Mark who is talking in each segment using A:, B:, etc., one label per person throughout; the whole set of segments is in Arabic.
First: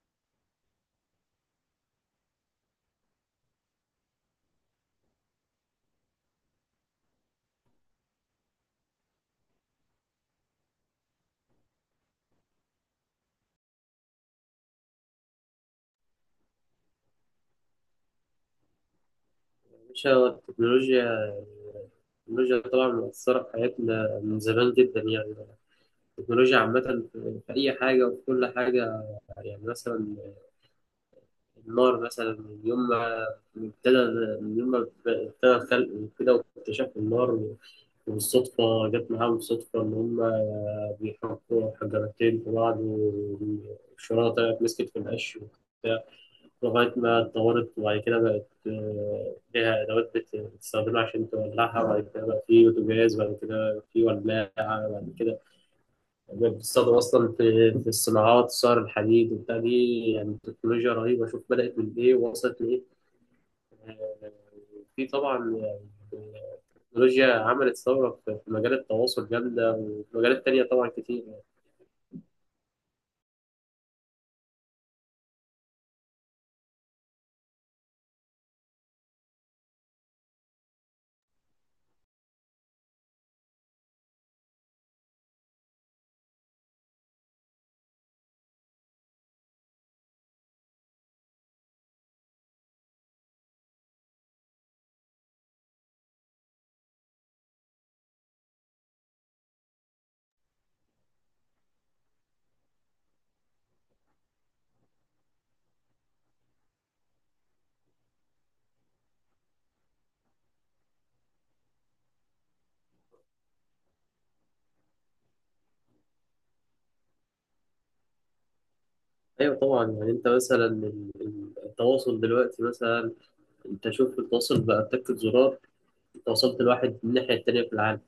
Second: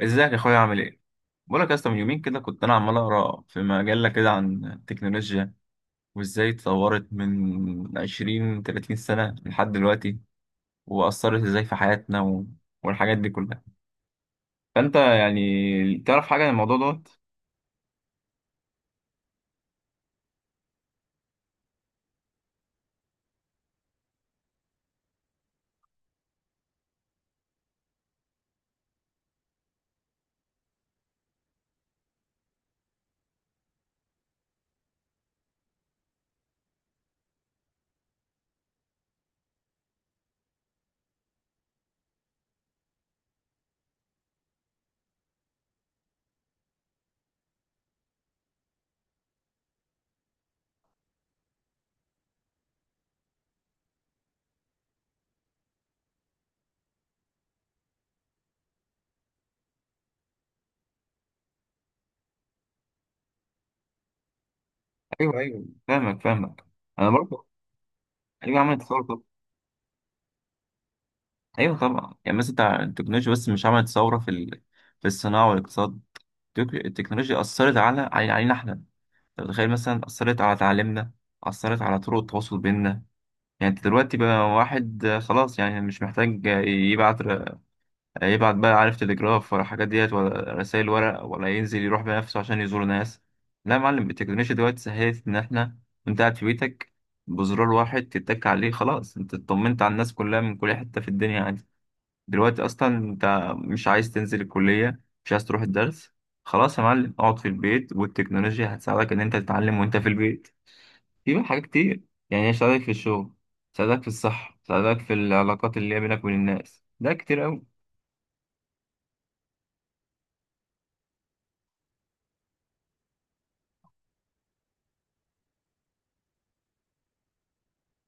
A: ازيك يا اخويا، عامل ايه؟ بقولك يا اسطى، من يومين كده كنت انا عمال اقرا في مجله كده عن التكنولوجيا، وازاي اتطورت من 20 30 سنه لحد دلوقتي، واثرت ازاي في حياتنا والحاجات دي كلها. فانت يعني تعرف حاجه عن الموضوع دوت؟
B: مش هو التكنولوجيا؟ التكنولوجيا طبعا مؤثرة في حياتنا من زمان جدا، يعني التكنولوجيا عامة في أي حاجة وفي كل حاجة. يعني مثلا النار، مثلا ابتدى من يوم ما ابتدى الخلق وكده واكتشفوا النار، وبالصدفة جت معاهم صدفة إن هما بيحطوا حجرتين في بعض والشرارة طلعت مسكت في القش وبتاع، لغاية ما اتطورت. وبعد كده بقت ليها أدوات بتستخدمها عشان تولعها، وبعد كده بقى في بوتاجاز، وبعد كده في ولاعة. بعد كده بقت بتستخدم أصلا في الصناعات، صهر الحديد وبتاع. دي يعني تكنولوجيا رهيبة، شوف بدأت من إيه ووصلت لإيه. آه، في
A: ايوه،
B: طبعا،
A: ايوه،
B: يعني
A: فاهمك فاهمك. انا
B: التكنولوجيا
A: برضه.
B: عملت ثورة في
A: ايوه،
B: مجال
A: عملت ثوره طبعا.
B: التواصل جامدة، وفي مجالات تانية طبعا كتير يعني.
A: ايوه طبعا، يعني مثلا بتاع التكنولوجيا، بس مش عملت ثوره في في الصناعه والاقتصاد. التكنولوجيا اثرت على علينا احنا. أنت متخيل، مثلا أثرت على تعليمنا، أثرت على طرق التواصل بيننا. يعني أنت دلوقتي بقى واحد، خلاص يعني مش محتاج يبعت يبعت بقى عارف تليجراف ولا الحاجات ديت ولا رسائل ورق ولا ينزل يروح بنفسه عشان يزور ناس. لا يا معلم، التكنولوجيا دلوقتي سهلت إن إحنا وأنت قاعد في بيتك، بزرار واحد تتك عليه، خلاص أنت اطمنت على الناس كلها من كل حتة في الدنيا عادي. دلوقتي أصلا أنت مش عايز تنزل الكلية، مش عايز تروح الدرس. خلاص يا معلم، اقعد في البيت والتكنولوجيا هتساعدك إن أنت تتعلم وأنت في البيت. في بقى حاجات كتير، يعني هيساعدك في الشغل، هيساعدك في الصحة، هيساعدك في العلاقات اللي هي بينك وبين الناس، ده كتير أوي.
B: أيوة طبعا. يعني أنت مثلا التواصل دلوقتي، مثلا انت شوف التواصل بقى تكة زرار، وصلت لواحد من الناحية التانية في العالم.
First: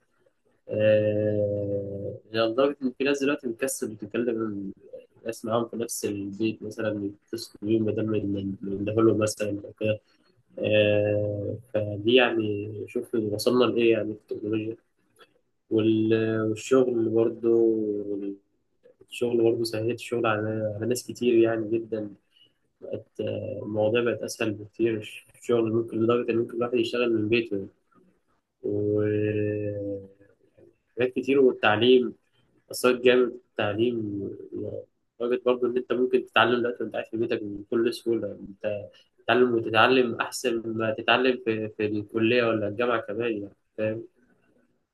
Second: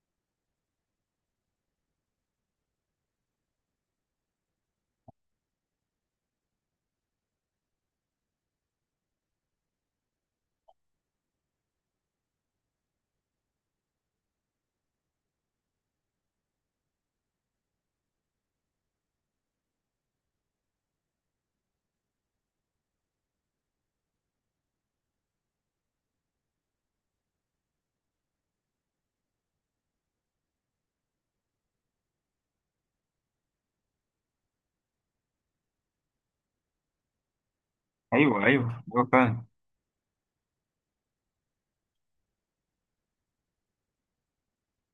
B: يعني لدرجة إن في ناس دلوقتي بتكسل بتتكلم ناس معاهم في نفس البيت، مثلا يتصلوا بيهم بدل من لهم مثلا أو كده. فدي يعني، شوف وصلنا لإيه يعني في التكنولوجيا. والشغل برضه، الشغل برضه سهلت الشغل على ناس كتير يعني جدا. بقت المواضيع بقت أسهل بكتير. الشغل ممكن، لدرجة إن ممكن الواحد يشتغل من بيته يعني. و حاجات كتير. والتعليم، أثرت جامد في التعليم، لدرجة برضه إن أنت ممكن تتعلم دلوقتي وأنت قاعد في بيتك بكل سهولة.
A: أيوه، أيوه،
B: أنت
A: أيوه، فعلا.
B: تتعلم، وتتعلم أحسن ما تتعلم في الكلية ولا الجامعة كمان، يعني فاهم.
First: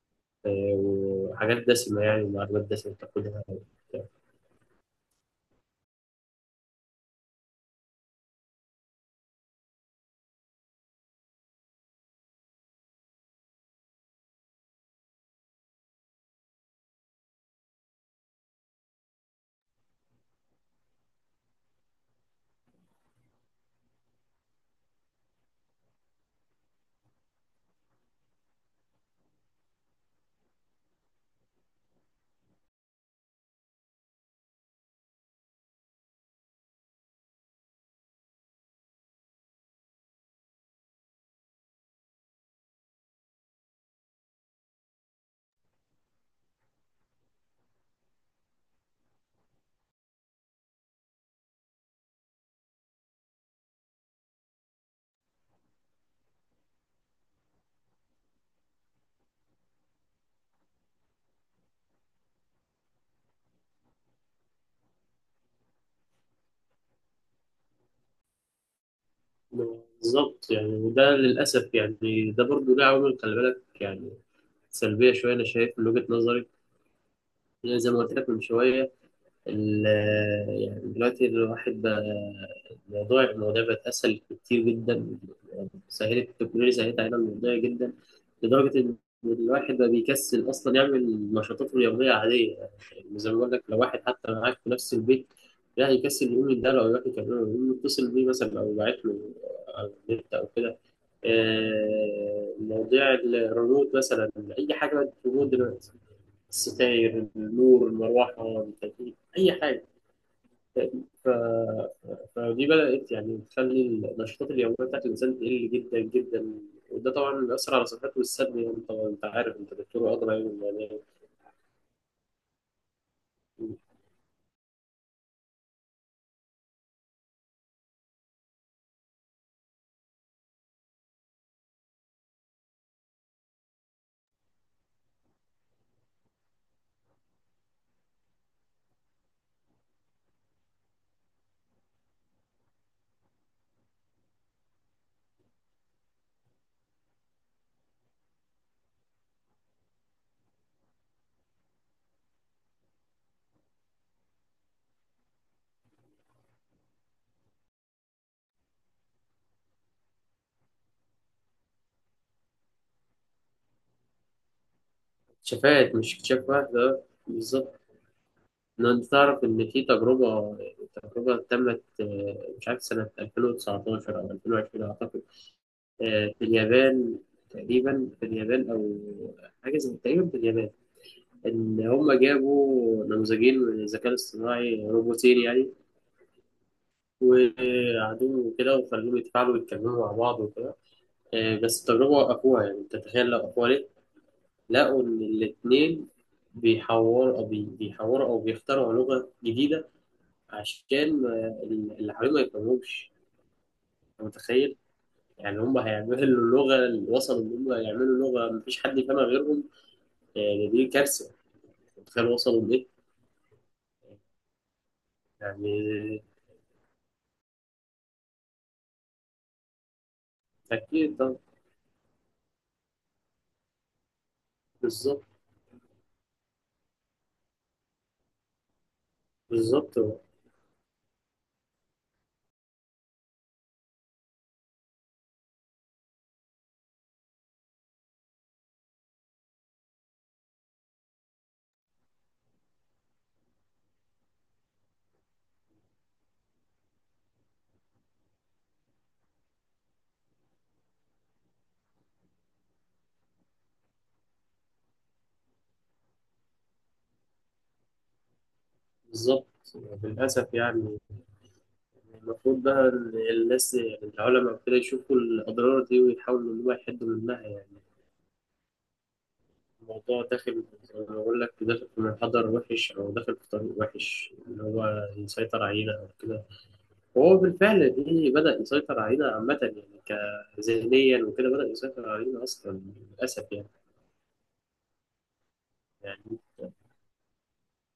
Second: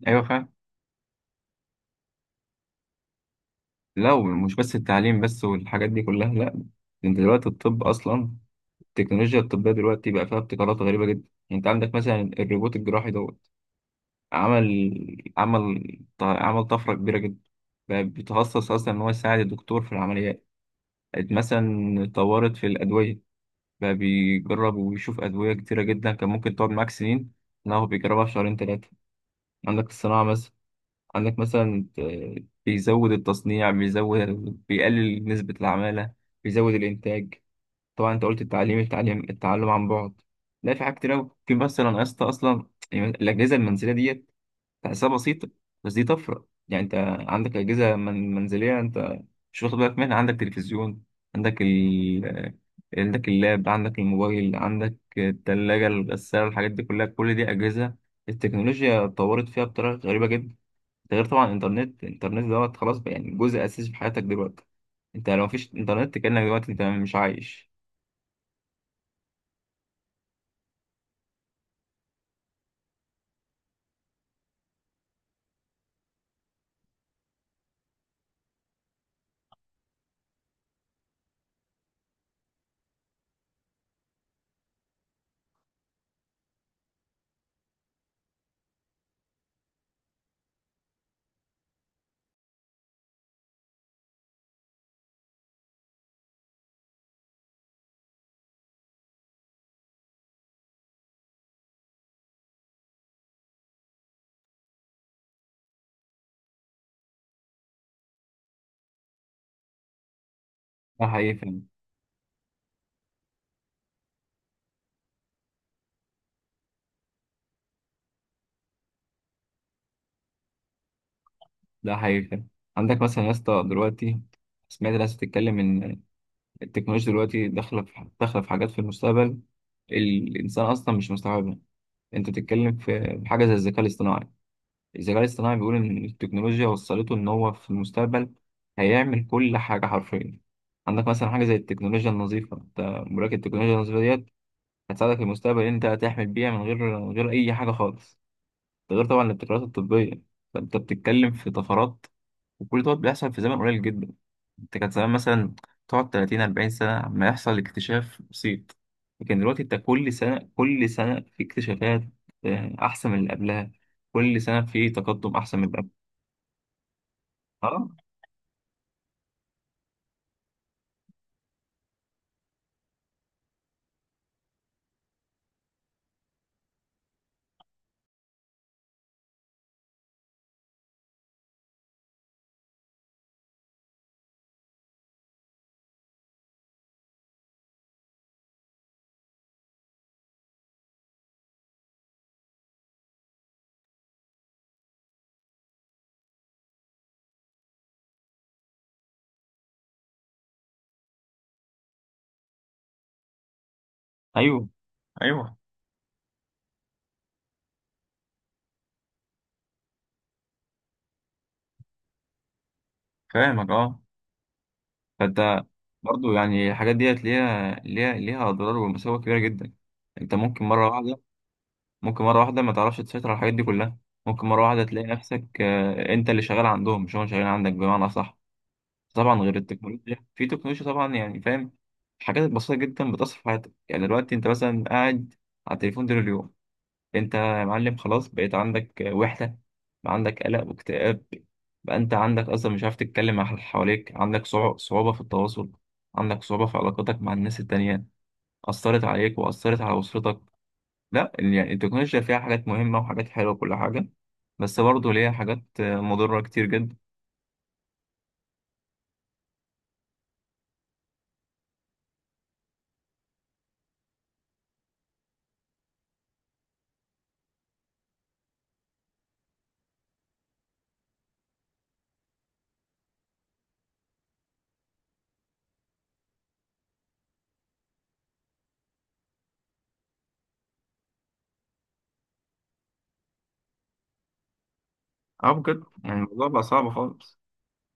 A: أيوه، فعلا.
B: وحاجات دسمة، يعني معلومات دسمة بتاخدها وبتاع.
A: لو مش بس التعليم بس والحاجات دي كلها، لأ، ده أنت دلوقتي الطب أصلا، التكنولوجيا الطبية دلوقتي بقى فيها ابتكارات غريبة جدا. يعني أنت عندك مثلا الروبوت الجراحي دوت، عمل عمل عمل طفرة كبيرة جدا. بقى بيتخصص أصلا إن هو يساعد الدكتور في العمليات مثلا. طورت في الأدوية، بقى بيجرب وبيشوف أدوية كتيرة جدا كان ممكن تقعد معاك سنين، لا هو بيجربها في شهرين 3. عندك الصناعة مثلا، عندك مثلا، بيزود التصنيع، بيقلل نسبة العمالة، بيزود الإنتاج. طبعا أنت قلت التعليم، التعلم عن بعد. لا، في حاجات كتير أوي، في مثلا يا اسطى، أصلا يعني الأجهزة المنزلية ديت تحسها بسيطة، بس دي طفرة. يعني أنت عندك أجهزة من منزلية أنت مش واخد بالك منها، عندك تلفزيون، عندك ال عندك اللاب، عندك الموبايل، عندك التلاجة، الغسالة، الحاجات دي كلها، كل دي أجهزة التكنولوجيا اتطورت فيها بطريقة غريبة جدا. ده غير طبعا الإنترنت دوت، خلاص بقى يعني جزء أساسي في حياتك دلوقتي. أنت لو مفيش إنترنت كأنك دلوقتي أنت مش عايش.
B: بالظبط يعني. وده للأسف يعني ده برضه له عوامل، خلي بالك يعني، سلبية شوية أنا شايف من وجهة نظري. يعني زي ما قلت لك من شوية، ال- يعني دلوقتي الواحد بقى، المواضيع بقت أسهل كتير جدا. سهلت التكنولوجيا، سهلت علينا المواضيع جدا، لدرجة إن الواحد بقى بيكسل أصلا يعمل نشاطاته اليومية عادية. يعني زي ما بقول لك، لو واحد حتى معاك في نفس البيت، لا يكسل يقوم يداله، أو يروح يكلمه، أو يقوم يتصل بيه مثلا، أو يبعت له على النت أو كده. مواضيع الريموت مثلا، أي حاجة بقت ريموت دلوقتي، الستاير النور المروحة التكييف أي حاجة.
A: ده
B: ف...
A: حقيقي فعلا.
B: فدي بدأت يعني تخلي النشاطات اليومية بتاعت الإنسان تقل جدا جدا. وده طبعا بيأثر على صحته والسلب يعني طبعا أنت عارف، أنت دكتور أدرى يعني، يعني
A: ده حقيقي فعلا. عندك مثلا يا اسطى دلوقتي، سمعت ناس بتتكلم إن التكنولوجيا دلوقتي داخله في حاجات في المستقبل الانسان اصلا مش مستوعبها. انت بتتكلم في حاجه زي الذكاء الاصطناعي. الذكاء الاصطناعي بيقول ان التكنولوجيا وصلته ان هو في المستقبل هيعمل كل حاجه حرفيا. عندك مثلا حاجه زي التكنولوجيا النظيفه، انت مراكب التكنولوجيا النظيفه ديت هتساعدك في المستقبل ان انت هتحمل بيها من غير اي حاجه خالص. ده غير طبعا الابتكارات الطبيه. فانت بتتكلم في طفرات، وكل دوت بيحصل في زمن قليل جدا. انت كان زمان مثلا تقعد 30 40 سنة عما يحصل اكتشاف بسيط، لكن دلوقتي انت كل سنة كل سنة في اكتشافات أحسن من اللي قبلها. كل سنة في تقدم أحسن من اللي قبلها.
B: اكتشافات مش اكتشاف واحد، ده بالظبط.
A: اه.
B: إن أنت تعرف إن في تجربة تمت مش عارف سنة 2019 أو 2020 أعتقد، في اليابان، تقريبا في اليابان، أو حاجة زي، تقريبا في اليابان. إن هم جابوا نموذجين من الذكاء الاصطناعي، روبوتين يعني، وقعدوه وكده وخلوهم يتفاعلوا ويتكلموا مع بعض وكده. بس التجربة وقفوها. يعني أنت تخيل لو وقفوها ليه؟ لقوا إن الاتنين بيحوروا، أو بيخترعوا لغة جديدة عشان اللي حواليهم ما يفهموهمش. أنت
A: أيوه،
B: متخيل؟
A: أيوه،
B: يعني هم هيعملوا اللغة، اللي وصلوا إن هم يعملوا لغة مفيش حد يفهمها غيرهم، يعني دي كارثة. أنت متخيل وصلوا لإيه؟
A: فاهمك، أه. فأنت
B: يعني
A: برضو يعني الحاجات ديت ليها أضرار ومساوئ كبيرة جدا. انت ممكن مرة
B: أكيد
A: واحدة،
B: طبعا.
A: ممكن مرة واحدة ما تعرفش تسيطر على الحاجات دي كلها. ممكن مرة واحدة تلاقي
B: بالظبط.
A: نفسك، انت اللي شغال عندهم مش هم شغالين عندك بمعنى أصح. طبعا غير
B: بالظبط.
A: التكنولوجيا، في تكنولوجيا طبعا يعني فاهم، حاجات بسيطة جدا بتأثر في حياتك. يعني دلوقتي انت مثلا قاعد على التليفون طول اليوم، انت يا معلم خلاص بقيت عندك وحدة، بقى عندك قلق واكتئاب، بقى انت عندك اصلا مش عارف تتكلم مع اللي حواليك، عندك صعوبة في التواصل، عندك صعوبة في علاقاتك مع الناس التانية، أثرت عليك وأثرت على أسرتك. لا يعني التكنولوجيا فيها حاجات مهمة وحاجات حلوة وكل حاجة، بس برضه ليها حاجات مضرة كتير جدا.
B: بالظبط. للأسف يعني. المفروض بقى إن الناس، يعني العلماء وكده، يشوفوا الأضرار دي ويحاولوا إن هو يحدوا منها. يعني الموضوع داخل زي ما بقول لك، داخل في منحدر وحش، أو داخل في طريق وحش، إن هو يسيطر علينا أو كده. وهو بالفعل دي بدأ يسيطر علينا عامة، يعني كذهنيا وكده، بدأ يسيطر علينا أصلا. للأسف يعني.
A: اه، بجد يعني
B: يعني
A: الموضوع بقى صعب خالص.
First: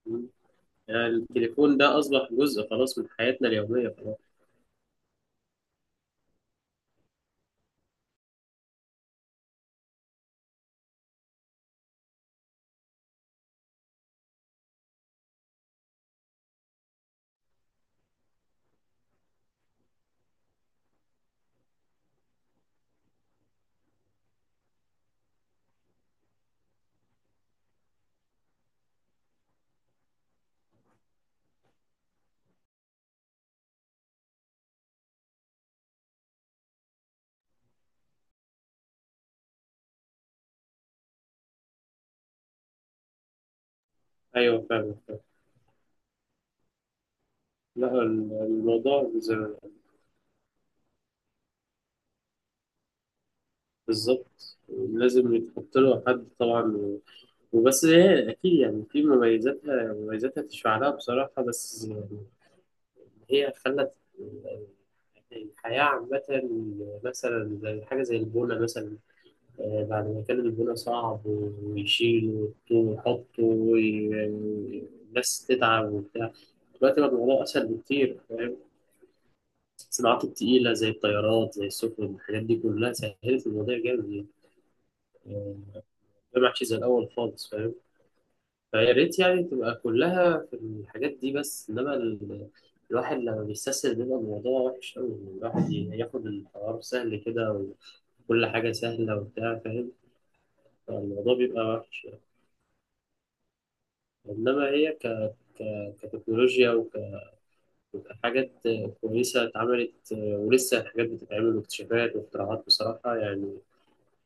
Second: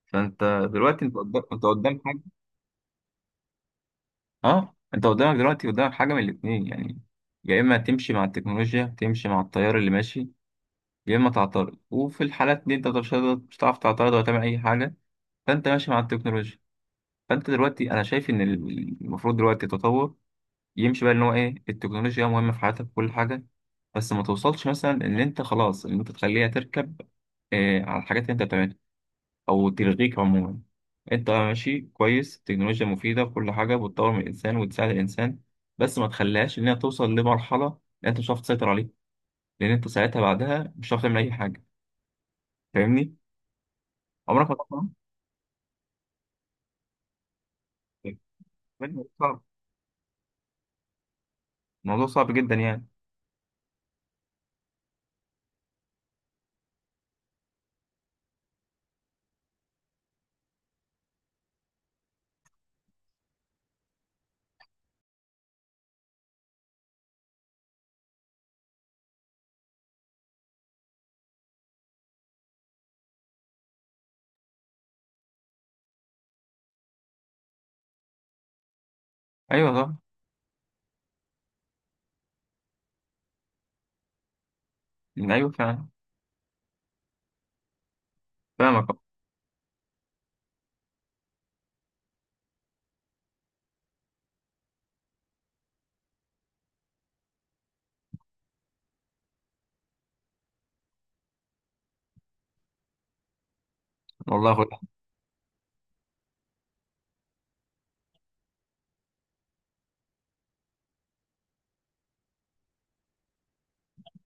A: فانت دلوقتي
B: يعني
A: انت
B: التليفون ده
A: قدام حاجه.
B: أصبح جزء خلاص من حياتنا اليومية خلاص.
A: اه، انت قدامك دلوقتي، قدامك حاجه من الاثنين يعني. يا اما تمشي مع التكنولوجيا، تمشي مع التيار اللي ماشي، يا اما تعترض، وفي الحالات دي انت مش هتعرف تعترض ولا تعمل اي حاجه. فانت ماشي مع التكنولوجيا. فانت دلوقتي انا شايف ان المفروض دلوقتي التطور يمشي بقى ان هو ايه، التكنولوجيا مهمه في حياتك كل حاجه، بس ما توصلش مثلا ان انت خلاص ان انت تخليها تركب على الحاجات اللي انت بتعملها أو تلغيك عموما. أنت ماشي كويس، التكنولوجيا مفيدة وكل حاجة بتطور من الإنسان وتساعد الإنسان، بس ما تخليهاش إنها توصل لمرحلة إن أنت مش هتعرف تسيطر عليها، لأن أنت ساعتها بعدها مش هتعرف تعمل أي حاجة. فاهمني؟ عمرك ما
B: أيوه
A: طبعا.
B: فاهم فاهم. لا الموضوع زي.
A: صعب. الموضوع صعب جدا يعني.
B: بالظبط، لازم يتحط له حد طبعا. وبس هي اكيد يعني في مميزاتها، مميزاتها تشفع لها بصراحه، بس يعني هي خلت الحياه عامه، مثلا زي حاجه زي البونه مثلا. بعد ما كان البونه صعب ويشيل ويحط والناس تتعب وبتاع، دلوقتي بقى الموضوع اسهل بكتير، فاهم.
A: أيوه طبعا.
B: الصناعات التقيله زي الطيارات، زي السفن، الحاجات دي كلها سهلت الموضوع جامد يعني.
A: أيوه فعلا.
B: ده محشي زي الأول خالص، فاهم.
A: فاهمك
B: فيا ريت يعني تبقى كلها في الحاجات دي، بس إنما ال... الواحد لما بيستسهل بيبقى الموضوع وحش أوي، إن الواحد ياخد القرار سهل كده، وكل حاجة سهلة وبتاع، فاهم، فالموضوع بيبقى وحش يعني.
A: والله يا أخويا.
B: إنما هي كتكنولوجيا وكحاجات كويسة اتعملت، ولسه الحاجات بتتعمل، واكتشافات واختراعات، بصراحة يعني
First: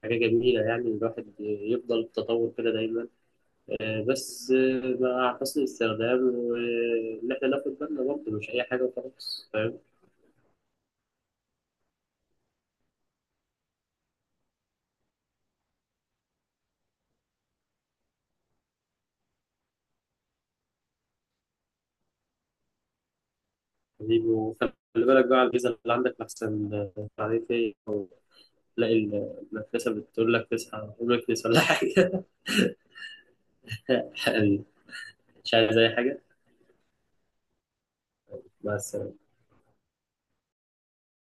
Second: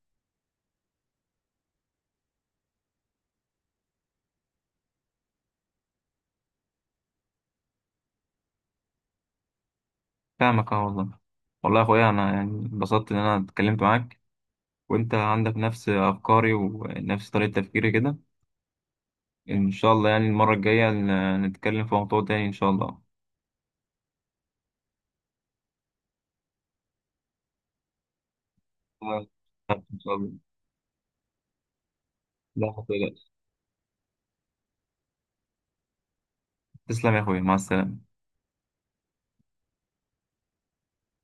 B: حاجة جميلة، يعني الواحد يفضل في التطور كده دايما. بس مع حسن الاستخدام، وإن إحنا ناخد بالنا برضه، مش أي حاجة وخلاص فاهم.
A: فاهمك أه والله. والله يا أخويا، أنا يعني اتبسطت إن أنا اتكلمت معاك، وأنت عندك نفس أفكاري ونفس طريقة تفكيري كده. إن شاء الله يعني المرة الجاية نتكلم في موضوع تاني. إن شاء الله.
B: حبيبي، وخلي بالك بقى على الفيزا اللي عندك، لحسن عليك إيه، تلاقي المدرسة
A: إن شاء الله.
B: بتقول لك تصحى، ولا حاجة.
A: لا، ما تقلقش.
B: مش عايز أي حاجة
A: تسلم يا أخويا، مع السلامة.
B: بس.